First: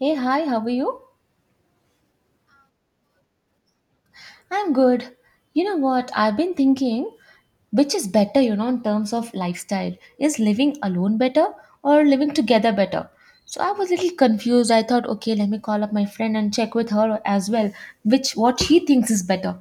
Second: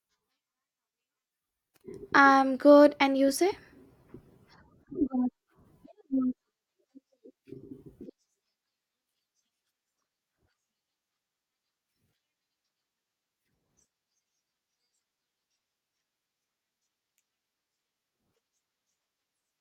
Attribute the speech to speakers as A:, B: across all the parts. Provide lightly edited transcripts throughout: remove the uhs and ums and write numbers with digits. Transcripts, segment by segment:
A: Hey, hi, how are you?
B: I'm good, and you say?
A: I'm good. You know what? I've been thinking which is better, you know, in terms of lifestyle. Is living alone better or living together better? So I was a little confused. I thought, okay, let me call up my friend and check with her as well, which what she thinks is better,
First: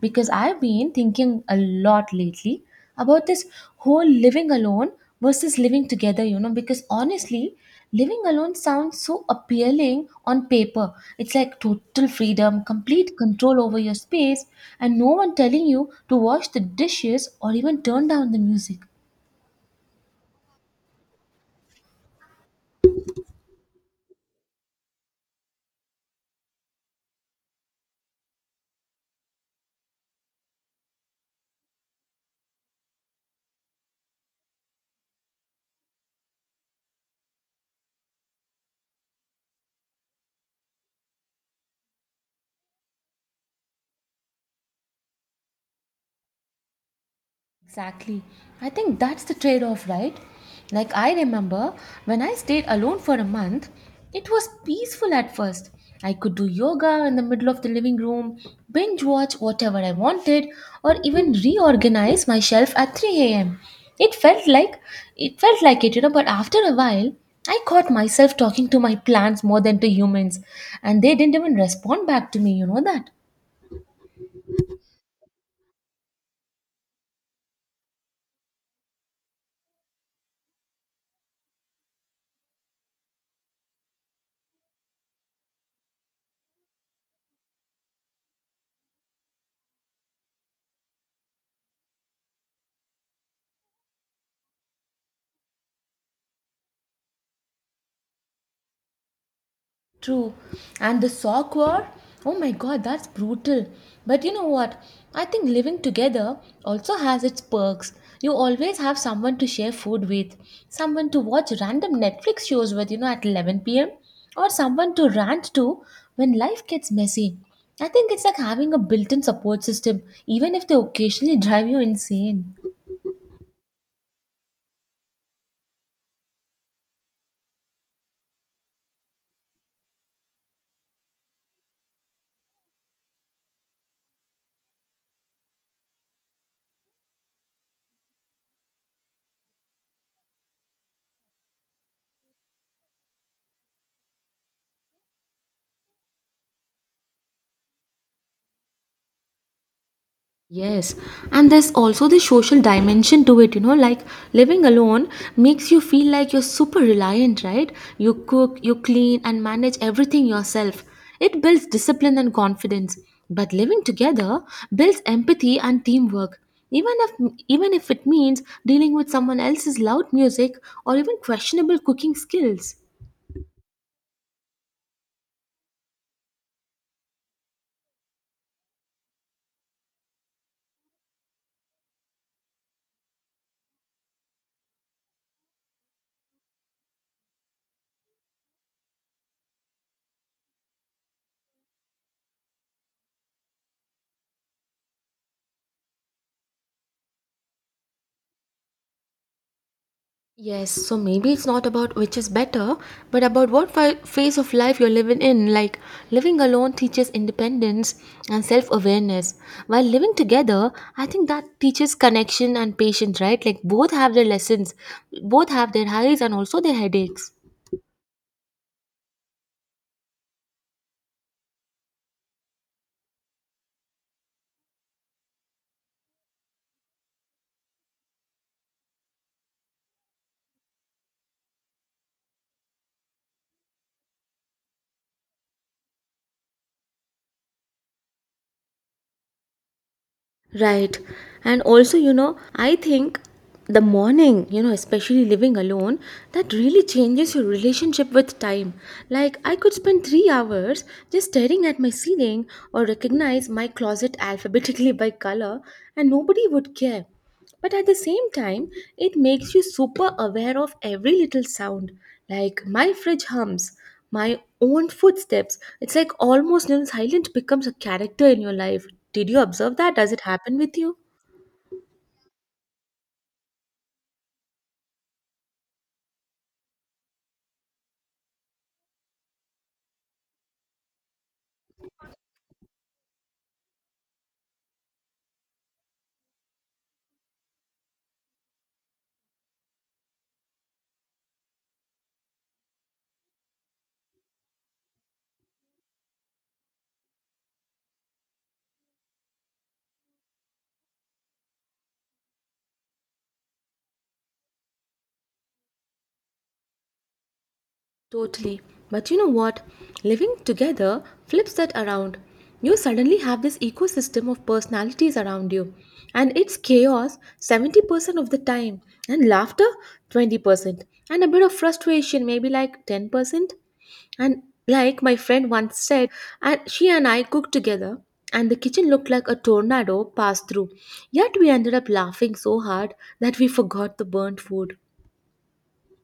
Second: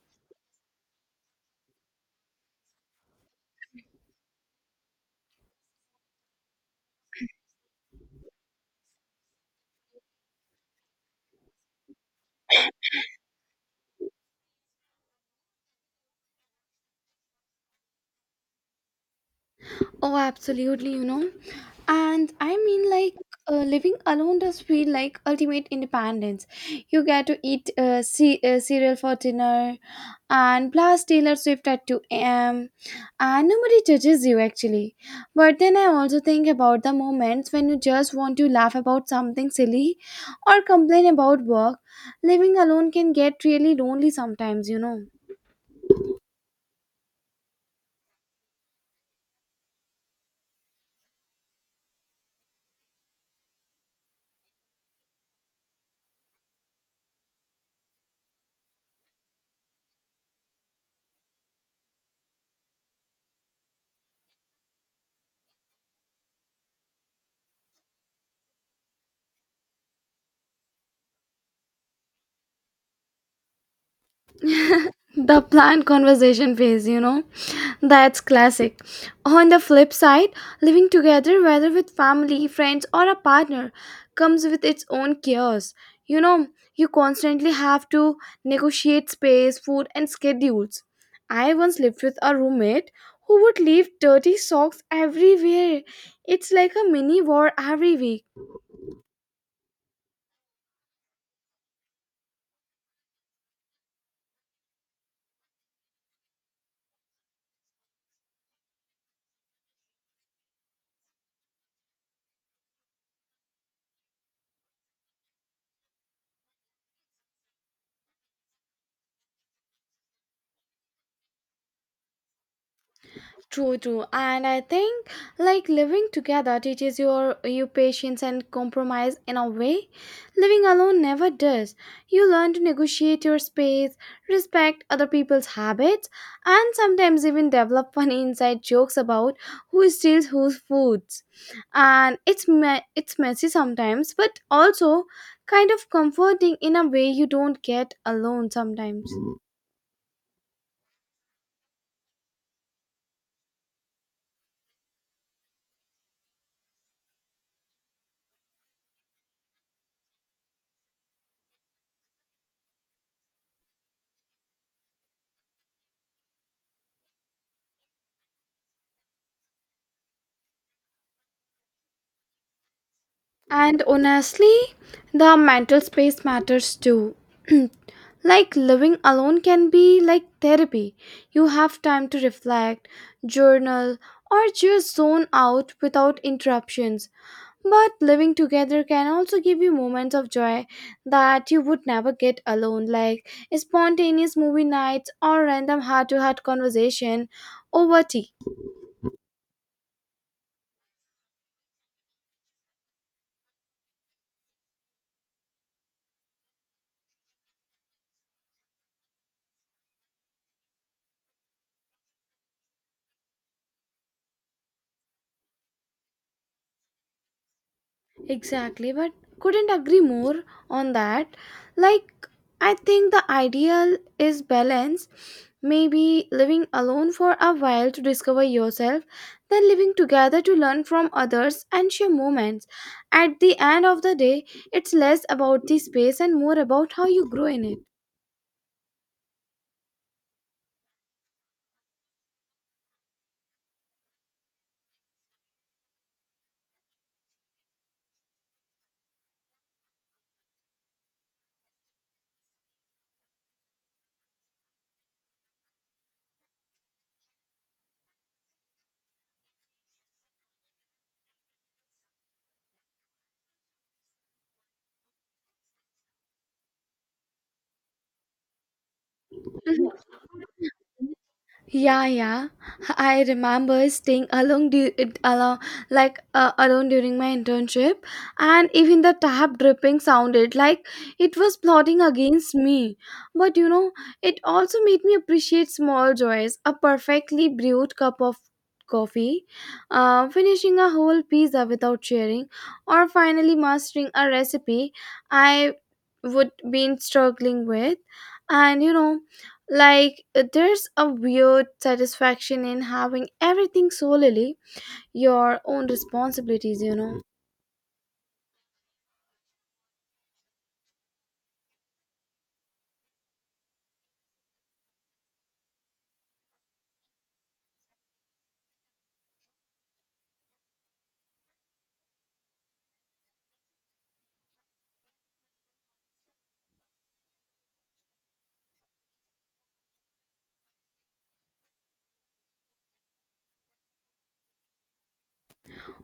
A: because I've been thinking a lot lately about this whole living alone versus living together, you know, because honestly, living alone sounds so appealing on paper. It's like total freedom, complete control over your space, and no one telling you to wash the dishes or even turn down the music.
B: Oh, absolutely, you know. And I mean, like, Living alone does feel like ultimate independence. You get to eat cereal for dinner and blast Taylor Swift at 2 a.m. And nobody judges you actually. But then I also think about the moments when you just want to laugh about something silly or complain about work. Living alone can get really lonely sometimes, you know.
A: Exactly. I think that's the trade off, right? Like, I remember when I stayed alone for a month, it was peaceful at first. I could do yoga in the middle of the living room, binge watch whatever I wanted, or even reorganize my shelf at 3 a.m. It felt like it felt like it, you know, but after a while, I caught myself talking to my plants more than to humans, and they didn't even respond back to me, you know that?
B: The planned conversation phase, you know, that's classic. On the flip side, living together, whether with family, friends, or a partner, comes with its own chaos. You know, you constantly have to negotiate space, food, and schedules. I once lived with a roommate who would leave dirty socks everywhere. It's like a mini war every week.
A: True. And the sock war? Oh my god, that's brutal. But you know what? I think living together also has its perks. You always have someone to share food with, someone to watch random Netflix shows with, you know, at 11 p.m., or someone to rant to when life gets messy. I think it's like having a built in support system, even if they occasionally drive you insane.
B: True, true. And I think like living together teaches you patience and compromise in a way living alone never does. You learn to negotiate your space, respect other people's habits, and sometimes even develop funny inside jokes about who steals whose foods. And it's messy sometimes, but also kind of comforting in a way you don't get alone sometimes.
A: Yes, and there's also the social dimension to it, you know, like living alone makes you feel like you're super reliant, right? You cook, you clean, and manage everything yourself. It builds discipline and confidence. But living together builds empathy and teamwork. Even if it means dealing with someone else's loud music or even questionable cooking skills.
B: And honestly, the mental space matters too. Like living alone can be like therapy. You have time to reflect, journal, or just zone out without interruptions. But living together can also give you moments of joy that you would never get alone, like spontaneous movie nights or random heart to heart conversation over tea.
A: Yes, so maybe it's not about which is better, but about what phase of life you're living in. Like, living alone teaches independence and self awareness, while living together, I think that teaches connection and patience, right? Like, both have their lessons, both have their highs and also their headaches.
B: Exactly, but couldn't agree more on that. Like, I think the ideal is balance. Maybe living alone for a while to discover yourself, then living together to learn from others and share moments. At the end of the day, it's less about the space and more about how you grow in it.
A: Right. And also, you know, I think the morning, you know, especially living alone, that really changes your relationship with time. Like, I could spend 3 hours just staring at my ceiling or recognize my closet alphabetically by color, and nobody would care, but at the same time it makes you super aware of every little sound, like my fridge hums, my own footsteps. It's like almost, you know, silence becomes a character in your life. Did you observe that? Does it happen with you?
B: Yeah, yeah. I remember staying alone, du- it along, like alone during my internship, and even the tap dripping sounded like it was plotting against me. But you know, it also made me appreciate small joys. A perfectly brewed cup of coffee, finishing a whole pizza without sharing, or finally mastering a recipe I would been struggling with, and you know. Like, there's a weird satisfaction in having everything solely your own responsibilities, you know.
A: Totally. But you know what? Living together flips that around. You suddenly have this ecosystem of personalities around you, and it's chaos 70% of the time, and laughter 20%, and a bit of frustration, maybe like 10%. And like my friend once said, and she and I cooked together, and the kitchen looked like a tornado passed through. Yet we ended up laughing so hard that we forgot the burnt food.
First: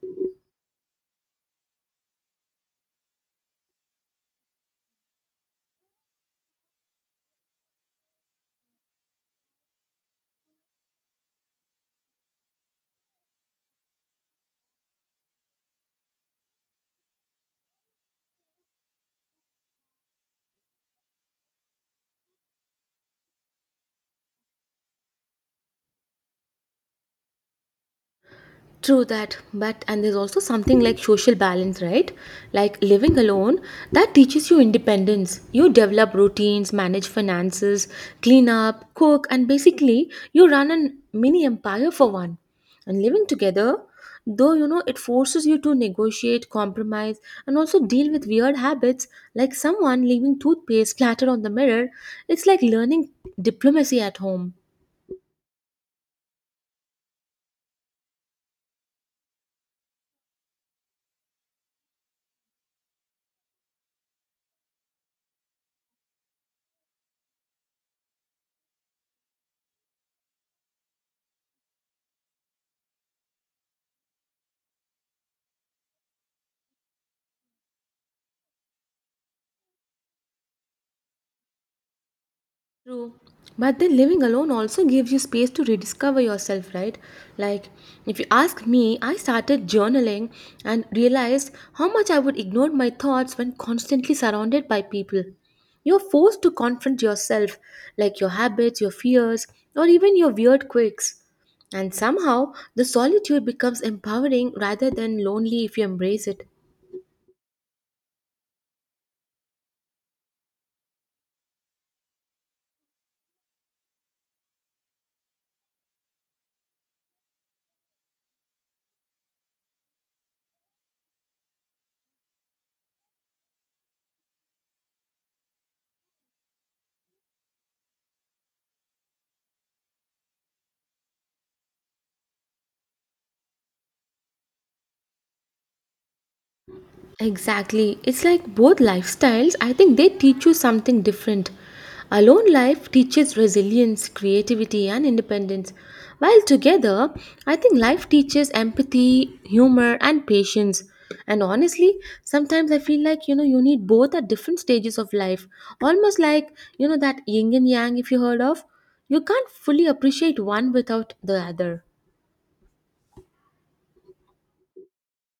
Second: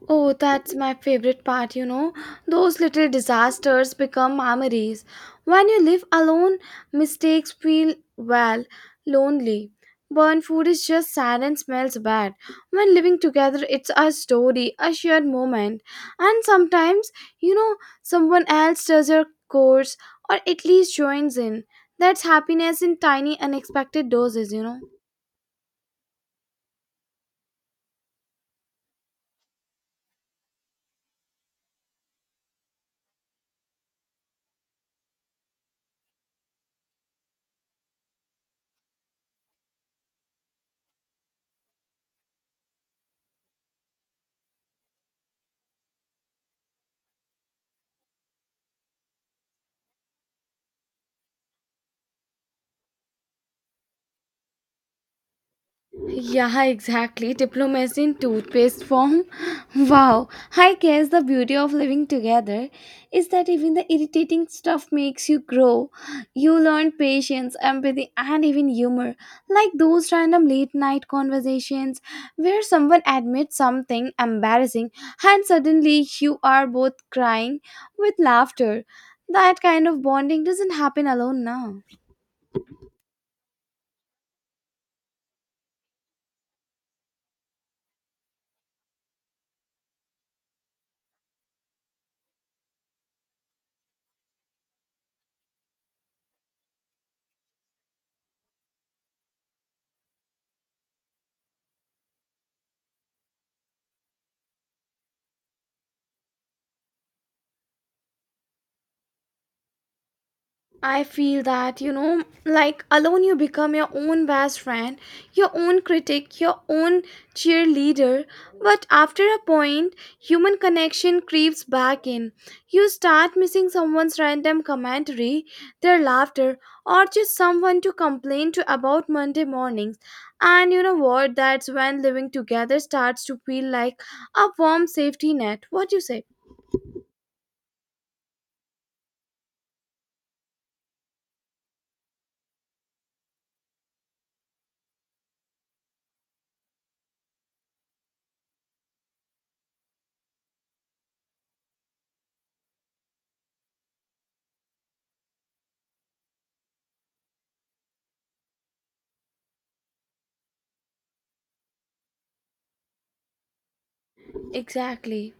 B: Oh, that's my favorite part, you know. Those little disasters become memories. When you live alone, mistakes feel, well, lonely. Burnt food is just sad and smells bad. When living together, it's a story, a shared moment. And sometimes, you know, someone else does your course or at least joins in. That's happiness in tiny, unexpected doses, you know.
A: True that, but and there's also something like social balance, right? Like living alone, that teaches you independence. You develop routines, manage finances, clean up, cook, and basically you run a mini empire for one. And living together, though you know it forces you to negotiate, compromise, and also deal with weird habits like someone leaving toothpaste scattered on the mirror, it's like learning diplomacy at home.
B: Yeah, exactly. Diplomacy in toothpaste form. Wow. I guess the beauty of living together is that even the irritating stuff makes you grow. You learn patience, empathy, and even humor. Like those random late night conversations where someone admits something embarrassing and suddenly you are both crying with laughter. That kind of bonding doesn't happen alone now.
A: True. But then living alone also gives you space to rediscover yourself, right? Like, if you ask me, I started journaling and realized how much I would ignore my thoughts when constantly surrounded by people. You're forced to confront yourself, like your habits, your fears, or even your weird quirks. And somehow, the solitude becomes empowering rather than lonely if you embrace it.
B: I feel that, you know, like alone you become your own best friend, your own critic, your own cheerleader. But after a point, human connection creeps back in. You start missing someone's random commentary, their laughter, or just someone to complain to about Monday mornings. And you know what? That's when living together starts to feel like a warm safety net. What do you say?
A: Exactly. It's like both lifestyles, I think they teach you something different. Alone life teaches resilience, creativity, and independence, while together, I think life teaches empathy, humor, and patience. And honestly, sometimes I feel like you know you need both at different stages of life, almost like you know that yin and yang, if you heard of. You can't fully appreciate one without the other.
B: Exactly.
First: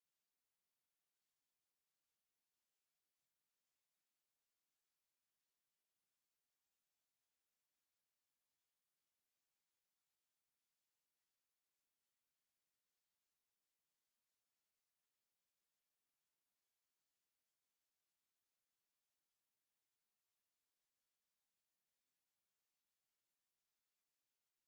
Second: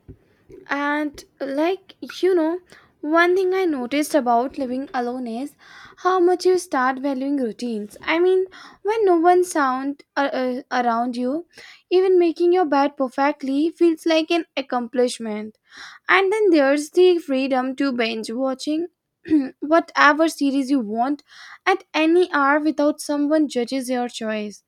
B: And like you know, one thing I noticed about living alone is how much you start valuing routines. I mean, when no one sound around you, even making your bed perfectly feels like an accomplishment. And then there's the freedom to binge watching whatever series you want at any hour without someone judges your choice.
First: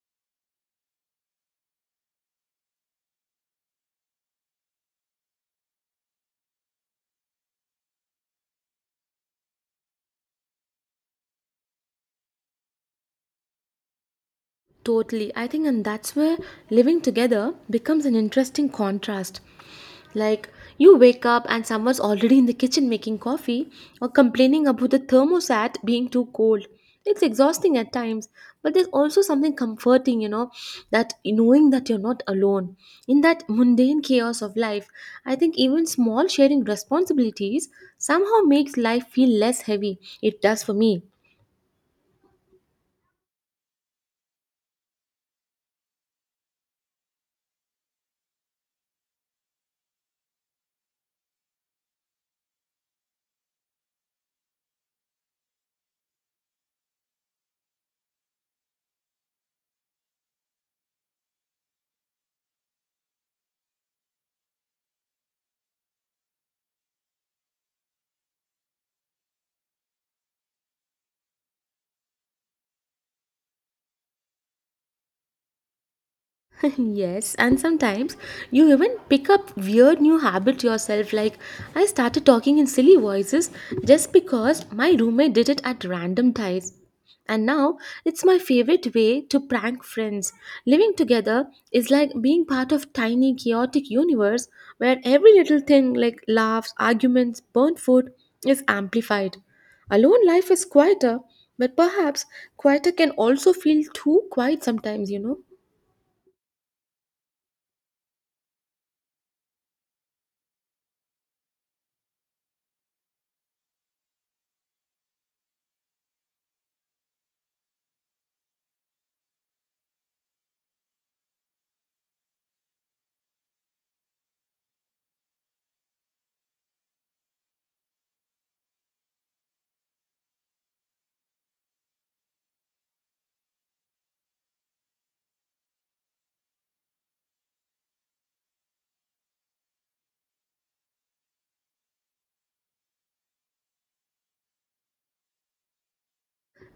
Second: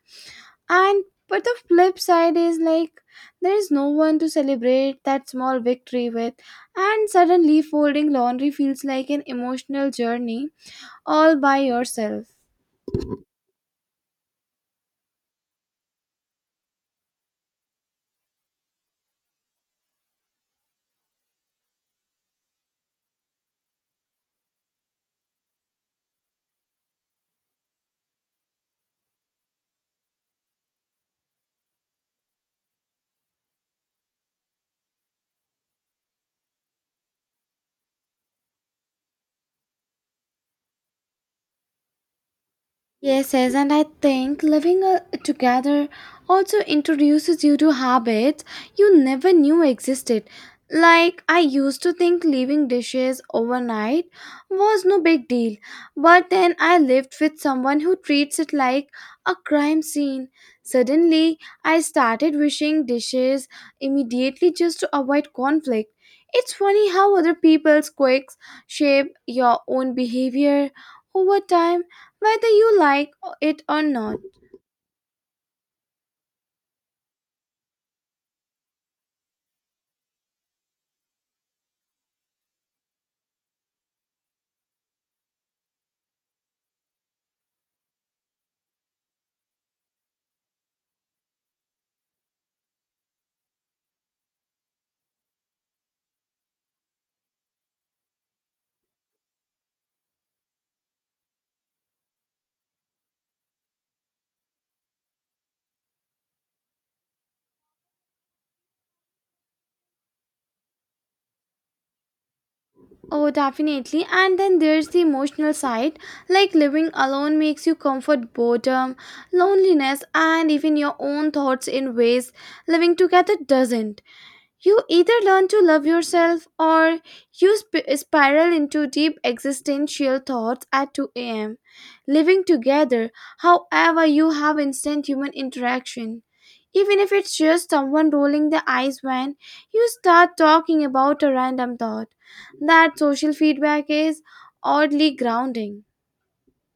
B: And but the flip side is like there is no one to celebrate that small victory with, and suddenly folding laundry feels like an emotional journey all by yourself.
A: Totally. I think, and that's where living together becomes an interesting contrast. Like, you wake up and someone's already in the kitchen making coffee or complaining about the thermostat being too cold. It's exhausting at times, but there's also something comforting, you know, that knowing that you're not alone. In that mundane chaos of life, I think even small sharing responsibilities somehow makes life feel less heavy. It does for me.
B: Yes, yes, and I think living together also introduces you to habits you never knew existed. Like, I used to think leaving dishes overnight was no big deal, but then I lived with someone who treats it like a crime scene. Suddenly, I started wishing dishes immediately just to avoid conflict. It's funny how other people's quirks shape your own behavior over time whether you like it or not.
A: yes, and sometimes you even pick up weird new habits yourself. Like, I started talking in silly voices just because my roommate did it at random times. And now it's my favorite way to prank friends. Living together is like being part of tiny chaotic universe where every little thing like laughs, arguments, burnt food is amplified. Alone life is quieter, but perhaps quieter can also feel too quiet sometimes, you know.
B: Oh, definitely. And then there's the emotional side, like living alone makes you comfort boredom, loneliness, and even your own thoughts in ways living together doesn't. You either learn to love yourself or you spiral into deep existential thoughts at 2 a.m. Living together, however, you have instant human interaction. Even if it's just someone rolling the eyes when you start talking about a random thought, that social feedback is oddly grounding.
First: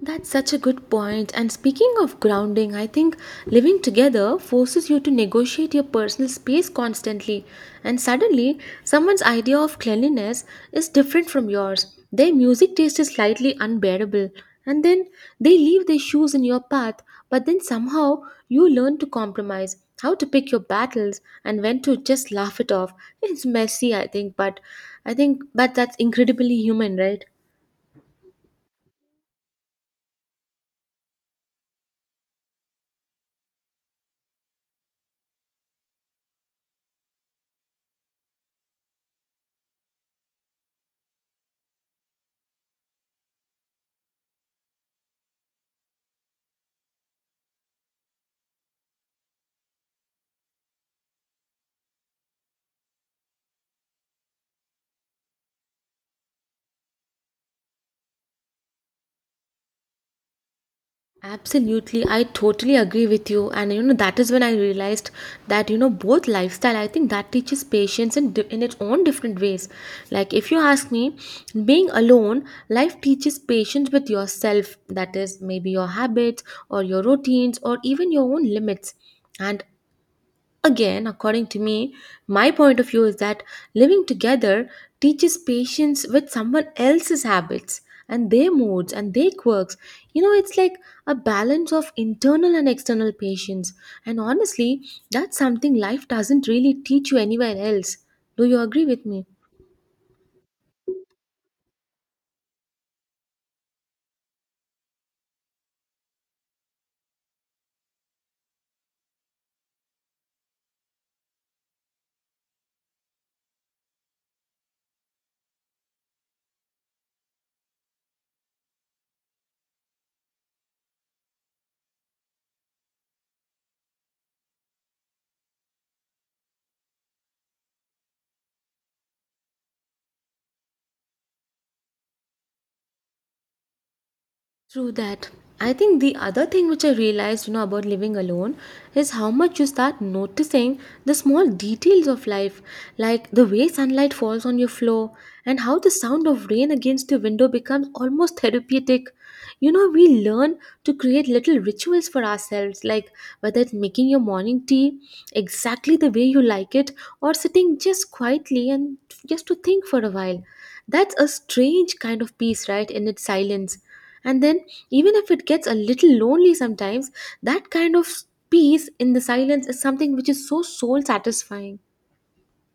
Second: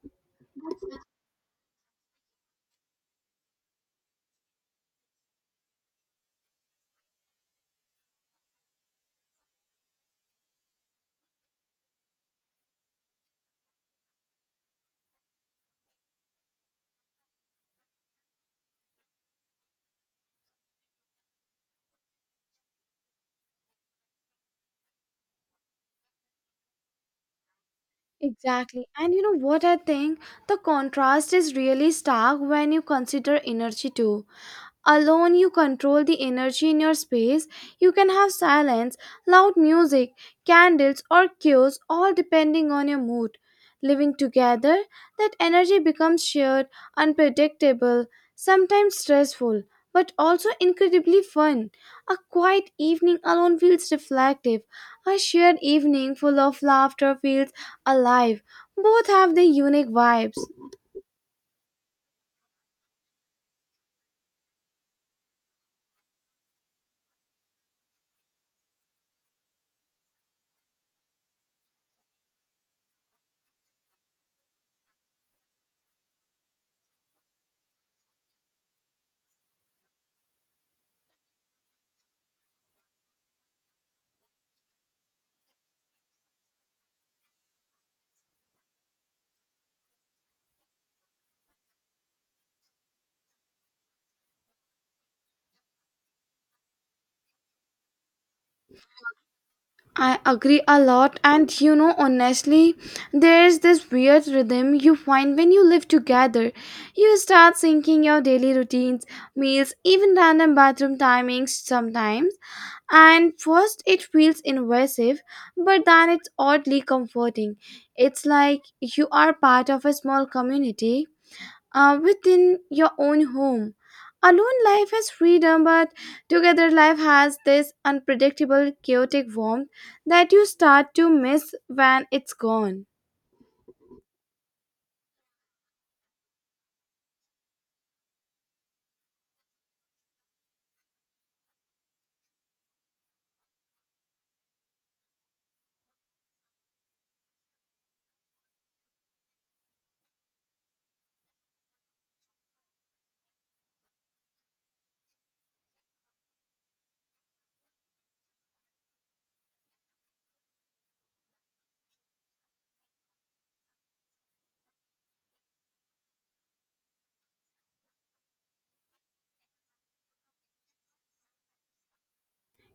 A: That's such a good point. And speaking of grounding, I think living together forces you to negotiate your personal space constantly. And suddenly, someone's idea of cleanliness is different from yours. Their music taste is slightly unbearable. And then they leave their shoes in your path, but then somehow you learn to compromise, how to pick your battles, and when to just laugh it off. It's messy, I think, but that's incredibly human, right?
B: Exactly. And you know what I think? The contrast is really stark when you consider energy too. Alone, you control the energy in your space. You can have silence, loud music, candles, or cues, all depending on your mood. Living together, that energy becomes shared, unpredictable, sometimes stressful, but also incredibly fun. A quiet evening alone feels reflective. A shared evening full of laughter feels alive. Both have their unique vibes.
A: Absolutely, I totally agree with you. And you know, that is when I realized that you know, both lifestyle, I think that teaches patience in, in its own different ways. Like, if you ask me, being alone, life teaches patience with yourself, that is, maybe your habits or your routines or even your own limits. And again, according to me, my point of view is that living together teaches patience with someone else's habits and their moods and their quirks. You know, it's like a balance of internal and external patience. And honestly, that's something life doesn't really teach you anywhere else. Do you agree with me?
B: I agree a lot, and you know, honestly, there's this weird rhythm you find when you live together. You start syncing your daily routines, meals, even random bathroom timings sometimes. And first, it feels invasive, but then it's oddly comforting. It's like you are part of a small community within your own home. Alone life has freedom, but together life has this unpredictable, chaotic warmth that you start to miss when it's gone.
A: True that. I think the other thing which I realized, you know, about living alone is how much you start noticing the small details of life, like the way sunlight falls on your floor and how the sound of rain against your window becomes almost therapeutic. You know, we learn to create little rituals for ourselves, like whether it's making your morning tea exactly the way you like it or sitting just quietly and just to think for a while. That's a strange kind of peace, right, in its silence, and then, even if it gets a little lonely sometimes, that kind of peace in the silence is something which is so soul satisfying.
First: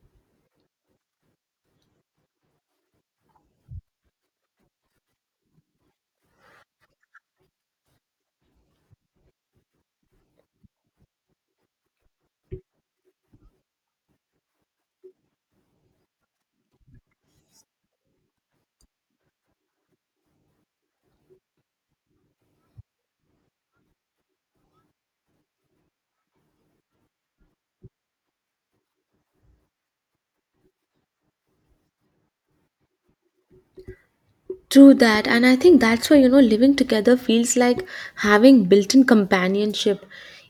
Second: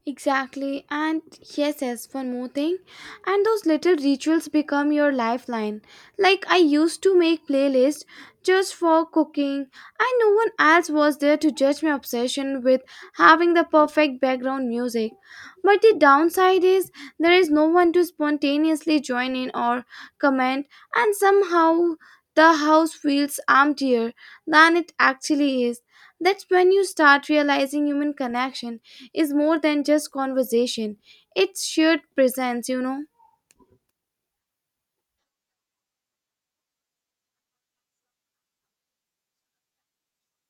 B: Exactly, and yes, yes, one more thing. And those little rituals become your lifeline. Like, I used to make playlists just for cooking, and no one else was there to judge my obsession with having the perfect background music. But the downside is there is no one to spontaneously join in or comment, and somehow the house feels emptier than it actually is. That's when you start realizing human connection is more than just conversation. It's shared presence, you know.
A: True that, and I think that's why you know living together feels like having built in companionship.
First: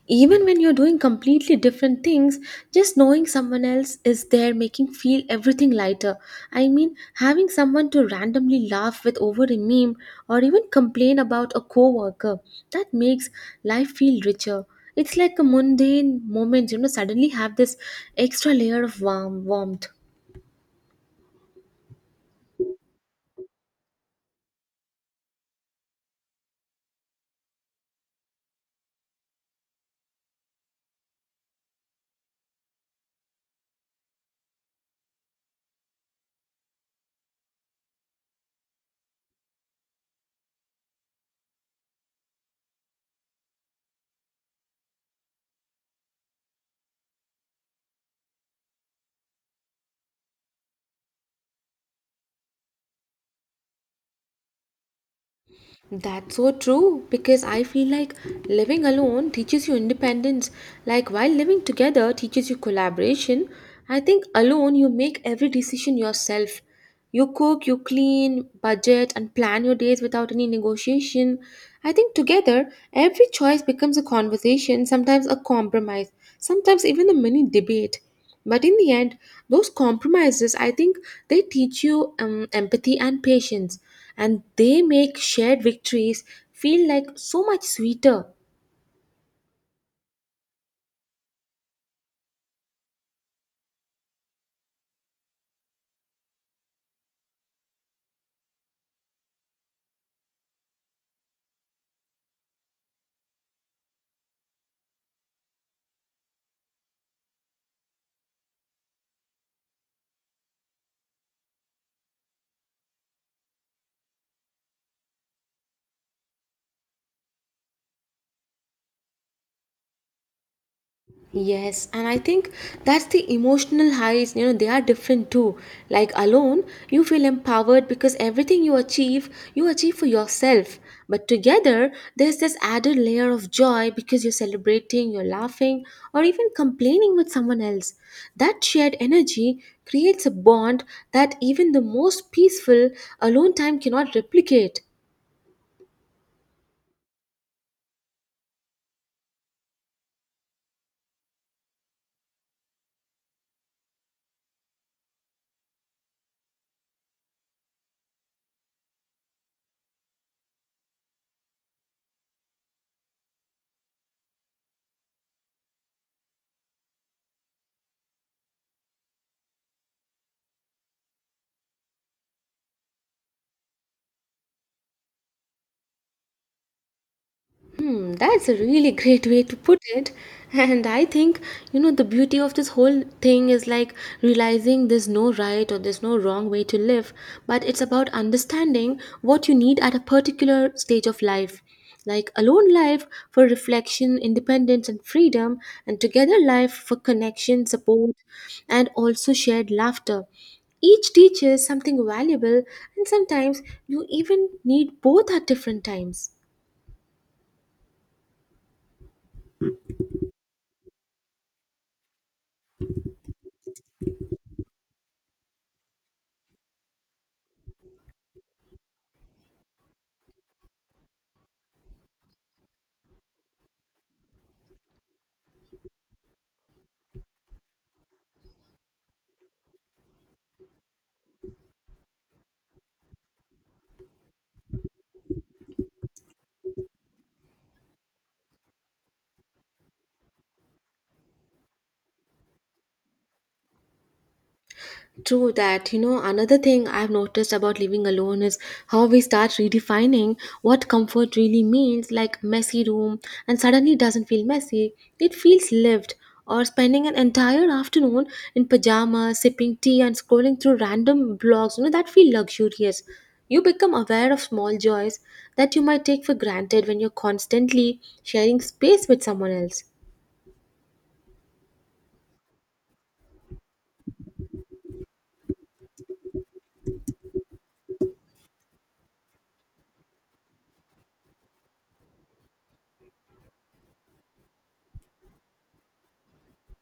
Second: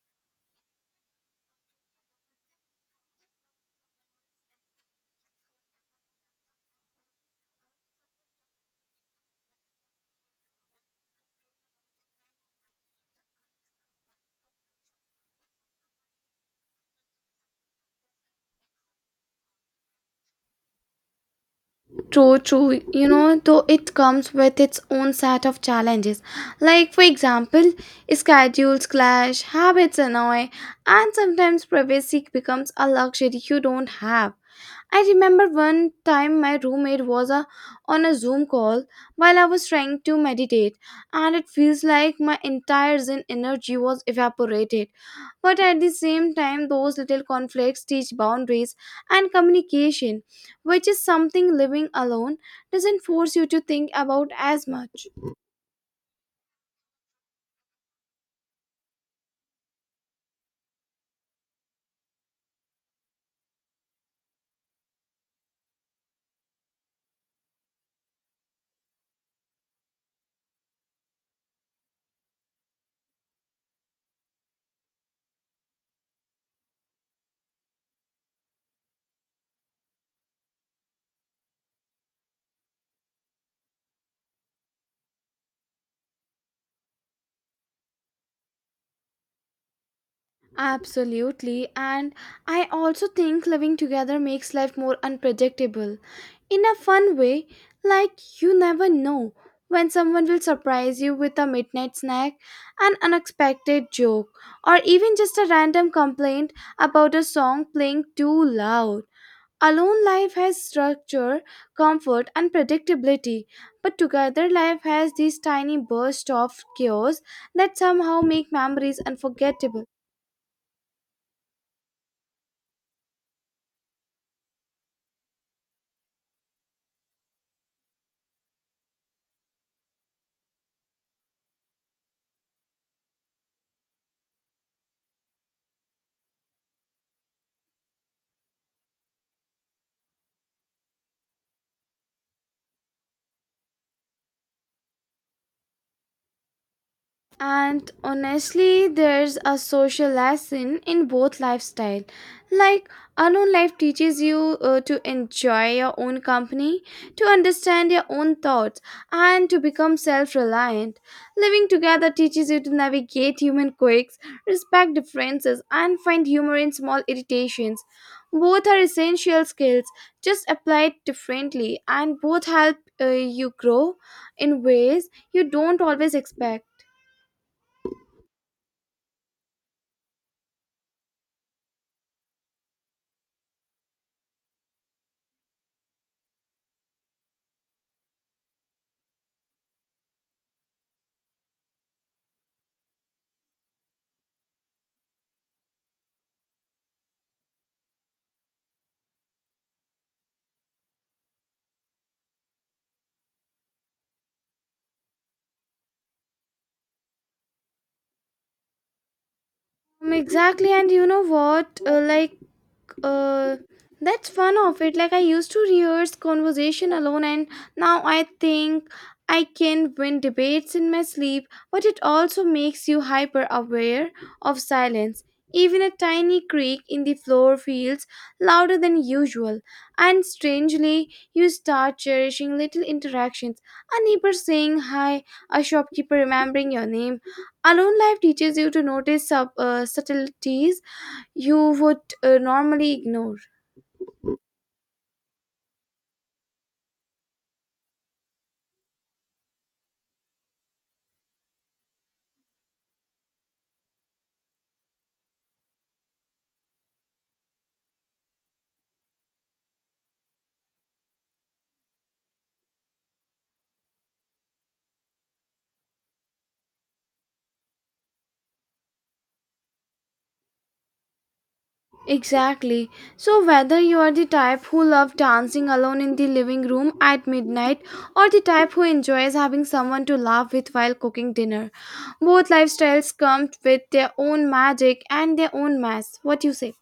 A: Even when you're doing completely different things, just knowing someone else is there making feel everything lighter. I mean, having someone to randomly laugh with over a meme or even complain about a coworker, that makes life feel richer. It's like a mundane moment, you know, suddenly have this extra layer of warmth.
B: True, true. You know, though it comes with its own set of challenges. Like, for example, schedules clash, habits annoy, and sometimes privacy becomes a luxury you don't have. I remember one time my roommate was on a Zoom call while I was trying to meditate, and it feels like my entire Zen energy was evaporated. But at the same time, those little conflicts teach boundaries and communication, which is something living alone doesn't force you to think about as much.
A: That's so true because I feel like living alone teaches you independence. Like while living together teaches you collaboration, I think alone you make every decision yourself. You cook, you clean, budget, and plan your days without any negotiation. I think together every choice becomes a conversation, sometimes a compromise, sometimes even a mini debate. But in the end, those compromises, I think they teach you empathy and patience, and they make shared victories feel like so much sweeter.
B: Absolutely, and I also think living together makes life more unpredictable in a fun way, like you never know when someone will surprise you with a midnight snack, an unexpected joke, or even just a random complaint about a song playing too loud. Alone life has structure, comfort, and predictability, but together life has these tiny bursts of chaos that somehow make memories unforgettable.
A: Yes, and I think that's the emotional highs, you know, they are different too. Like alone, you feel empowered because everything you achieve for yourself. But together, there's this added layer of joy because you're celebrating, you're laughing, or even complaining with someone else. That shared energy creates a bond that even the most peaceful alone time cannot replicate.
B: And honestly, there's a social lesson in both lifestyle. Like alone life teaches you to enjoy your own company, to understand your own thoughts, and to become self-reliant. Living together teaches you to navigate human quirks, respect differences, and find humor in small irritations. Both are essential skills, just applied differently, and both help you grow in ways you don't always expect.
A: Hmm, that's a really great way to put it. And I think, you know, the beauty of this whole thing is like realizing there's no right or there's no wrong way to live, but it's about understanding what you need at a particular stage of life. Like alone life for reflection, independence, and freedom, and together life for connection, support, and also shared laughter. Each teaches something valuable, and sometimes you even need both at different times.
B: Exactly, and you know what? Uh, that's one of it. Like I used to rehearse conversation alone, and now I think I can win debates in my sleep. But it also makes you hyper aware of silence. Even a tiny creak in the floor feels louder than usual, and strangely, you start cherishing little interactions. A neighbor saying hi, a shopkeeper remembering your name. Alone life teaches you to notice subtleties you would normally ignore.
A: True that. You know, another thing I've noticed about living alone is how we start redefining what comfort really means, like messy room, and suddenly it doesn't feel messy. It feels lived. Or spending an entire afternoon in pajamas, sipping tea, and scrolling through random blogs, you know, that feel luxurious. You become aware of small joys that you might take for granted when you're constantly sharing space with someone else.
B: Exactly. So, whether you are the type who love dancing alone in the living room at midnight or the type who enjoys having someone to laugh with while cooking dinner, both lifestyles come with their own magic and their own mess. What you say?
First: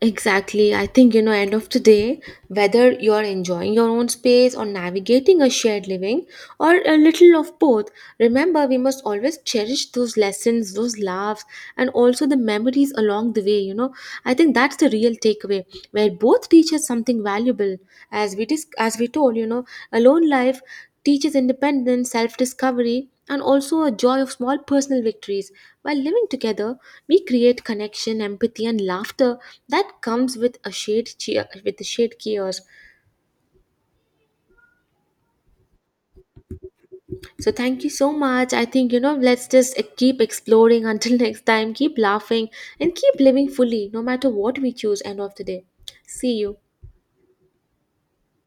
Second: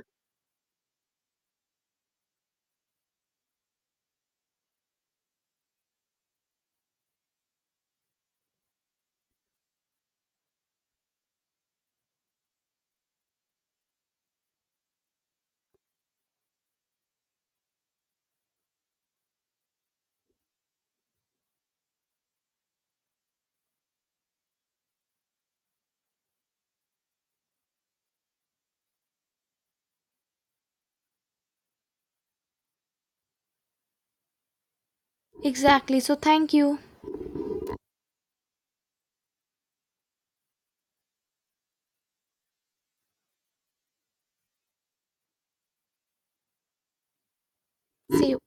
A: Exactly. I think, you know, end of the day, whether you're enjoying your own space or navigating a shared living or a little of both, remember we must always cherish those lessons, those laughs, and also the memories along the way, you know. I think that's the real takeaway where both teach us something valuable. As we told, you know, alone life teaches independence, self discovery, and also a joy of small personal victories. While living together, we create connection, empathy, and laughter that comes with a shared cheer, with a shared chaos.
B: Exactly. So, thank you.
A: So thank you so much. I think you know. Let's just keep exploring until next time. Keep laughing and keep living fully, no matter what we choose. End of the day. See you.
B: See you.